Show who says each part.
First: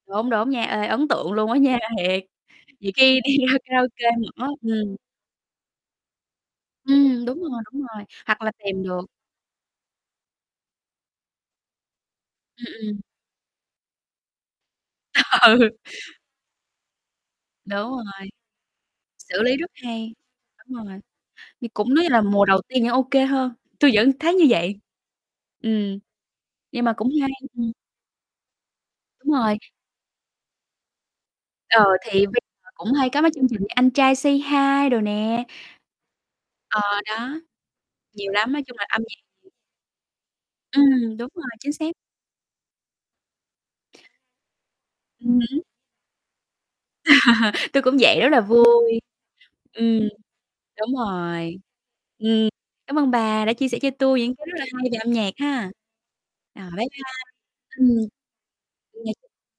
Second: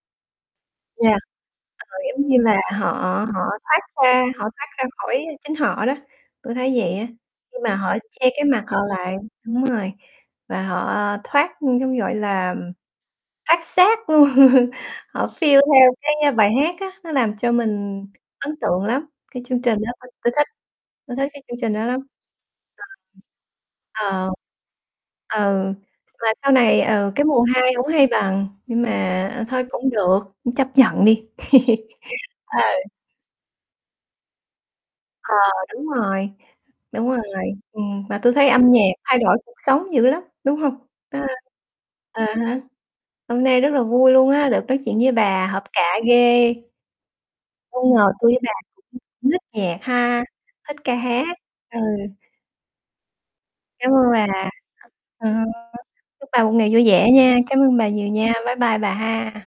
Speaker 1: Đúng, đúng nha, ê, ấn
Speaker 2: Yeah,
Speaker 1: tượng luôn á nha,
Speaker 2: ờ,
Speaker 1: thiệt,
Speaker 2: giống như là, họ
Speaker 1: nhiều khi đi
Speaker 2: họ
Speaker 1: ra
Speaker 2: thoát
Speaker 1: karaoke
Speaker 2: ra họ
Speaker 1: mở
Speaker 2: thoát ra
Speaker 1: ừm.
Speaker 2: khỏi chính họ đó, tui thấy vậy á,
Speaker 1: Ừm, đúng
Speaker 2: khi
Speaker 1: rồi,
Speaker 2: mà
Speaker 1: đúng
Speaker 2: họ
Speaker 1: rồi,
Speaker 2: che
Speaker 1: hoặc
Speaker 2: cái
Speaker 1: là
Speaker 2: mặt họ
Speaker 1: tìm được.
Speaker 2: lại đúng rồi, và họ, ờ, thoát, ưm, giống, gọi là,
Speaker 1: Ừm,
Speaker 2: ừm,
Speaker 1: ừm.
Speaker 2: thoát xác luôn, họ feel
Speaker 1: Ừ.
Speaker 2: theo cái, a, bài hát á, nó làm cho
Speaker 1: Đúng
Speaker 2: mình
Speaker 1: rồi.
Speaker 2: ấn tượng lắm,
Speaker 1: Xử
Speaker 2: cái
Speaker 1: lý
Speaker 2: chương
Speaker 1: rất
Speaker 2: trình đó tôi
Speaker 1: hay,
Speaker 2: tôi thích,
Speaker 1: đúng rồi,
Speaker 2: tôi thích cái chương
Speaker 1: thì
Speaker 2: trình đó
Speaker 1: cũng
Speaker 2: lắm.
Speaker 1: nói như là mùa đầu tiên
Speaker 2: Ờ,
Speaker 1: vẫn ô
Speaker 2: ừm.
Speaker 1: kê hơn, tui vẫn
Speaker 2: Ờ.
Speaker 1: thấy như vậy.
Speaker 2: Ừ,
Speaker 1: Ừm,
Speaker 2: và sau này,
Speaker 1: nhưng mà cũng
Speaker 2: ừ, cái
Speaker 1: hay,
Speaker 2: mùa
Speaker 1: ừm.
Speaker 2: 2 hổng hay bằng, nhưng mà,
Speaker 1: Đúng
Speaker 2: à,
Speaker 1: rồi.
Speaker 2: thôi cũng được, chấp nhận đi.
Speaker 1: Ờ, thì bây giờ
Speaker 2: Ờ.
Speaker 1: cũng hay có mấy chương trình như Anh trai "say hi" đồ
Speaker 2: Ờ,
Speaker 1: nè.
Speaker 2: đúng rồi,
Speaker 1: Ờ,
Speaker 2: đúng rồi,
Speaker 1: đó,
Speaker 2: ừm, mà
Speaker 1: nhiều
Speaker 2: tôi thấy
Speaker 1: lắm. Nói
Speaker 2: âm
Speaker 1: chung là
Speaker 2: nhạc
Speaker 1: âm
Speaker 2: thay
Speaker 1: nhạc
Speaker 2: đổi
Speaker 1: thì
Speaker 2: cuộc sống dữ lắm, đúng hông?
Speaker 1: Ừm, đúng
Speaker 2: [unintelligible]
Speaker 1: rồi, chính xác.
Speaker 2: à há. Hôm nay rất là vui luôn á, được nói chuyện với
Speaker 1: Ừm
Speaker 2: bà
Speaker 1: hứm.
Speaker 2: hợp cạ ghê.
Speaker 1: Tui
Speaker 2: Không
Speaker 1: cũng
Speaker 2: ngờ
Speaker 1: vậy, rất
Speaker 2: tui với
Speaker 1: là
Speaker 2: bà
Speaker 1: vui.
Speaker 2: cũng ních nhạc
Speaker 1: Ừm,
Speaker 2: ha, thích ca
Speaker 1: đúng
Speaker 2: hát,
Speaker 1: rồi,
Speaker 2: ừ.
Speaker 1: ừm, cám ơn bà đã chia sẻ cho
Speaker 2: Cám ơn
Speaker 1: tui
Speaker 2: bà,
Speaker 1: những cái
Speaker 2: à
Speaker 1: rất là hay về âm nhạc
Speaker 2: há,
Speaker 1: ha.
Speaker 2: chúc bà một
Speaker 1: Ờ,
Speaker 2: ngày vui
Speaker 1: bye bye.
Speaker 2: vẻ nha, cám ơn bà
Speaker 1: Ừm.
Speaker 2: nhiều nha, bye bye bà
Speaker 1: [unintelligible]
Speaker 2: ha.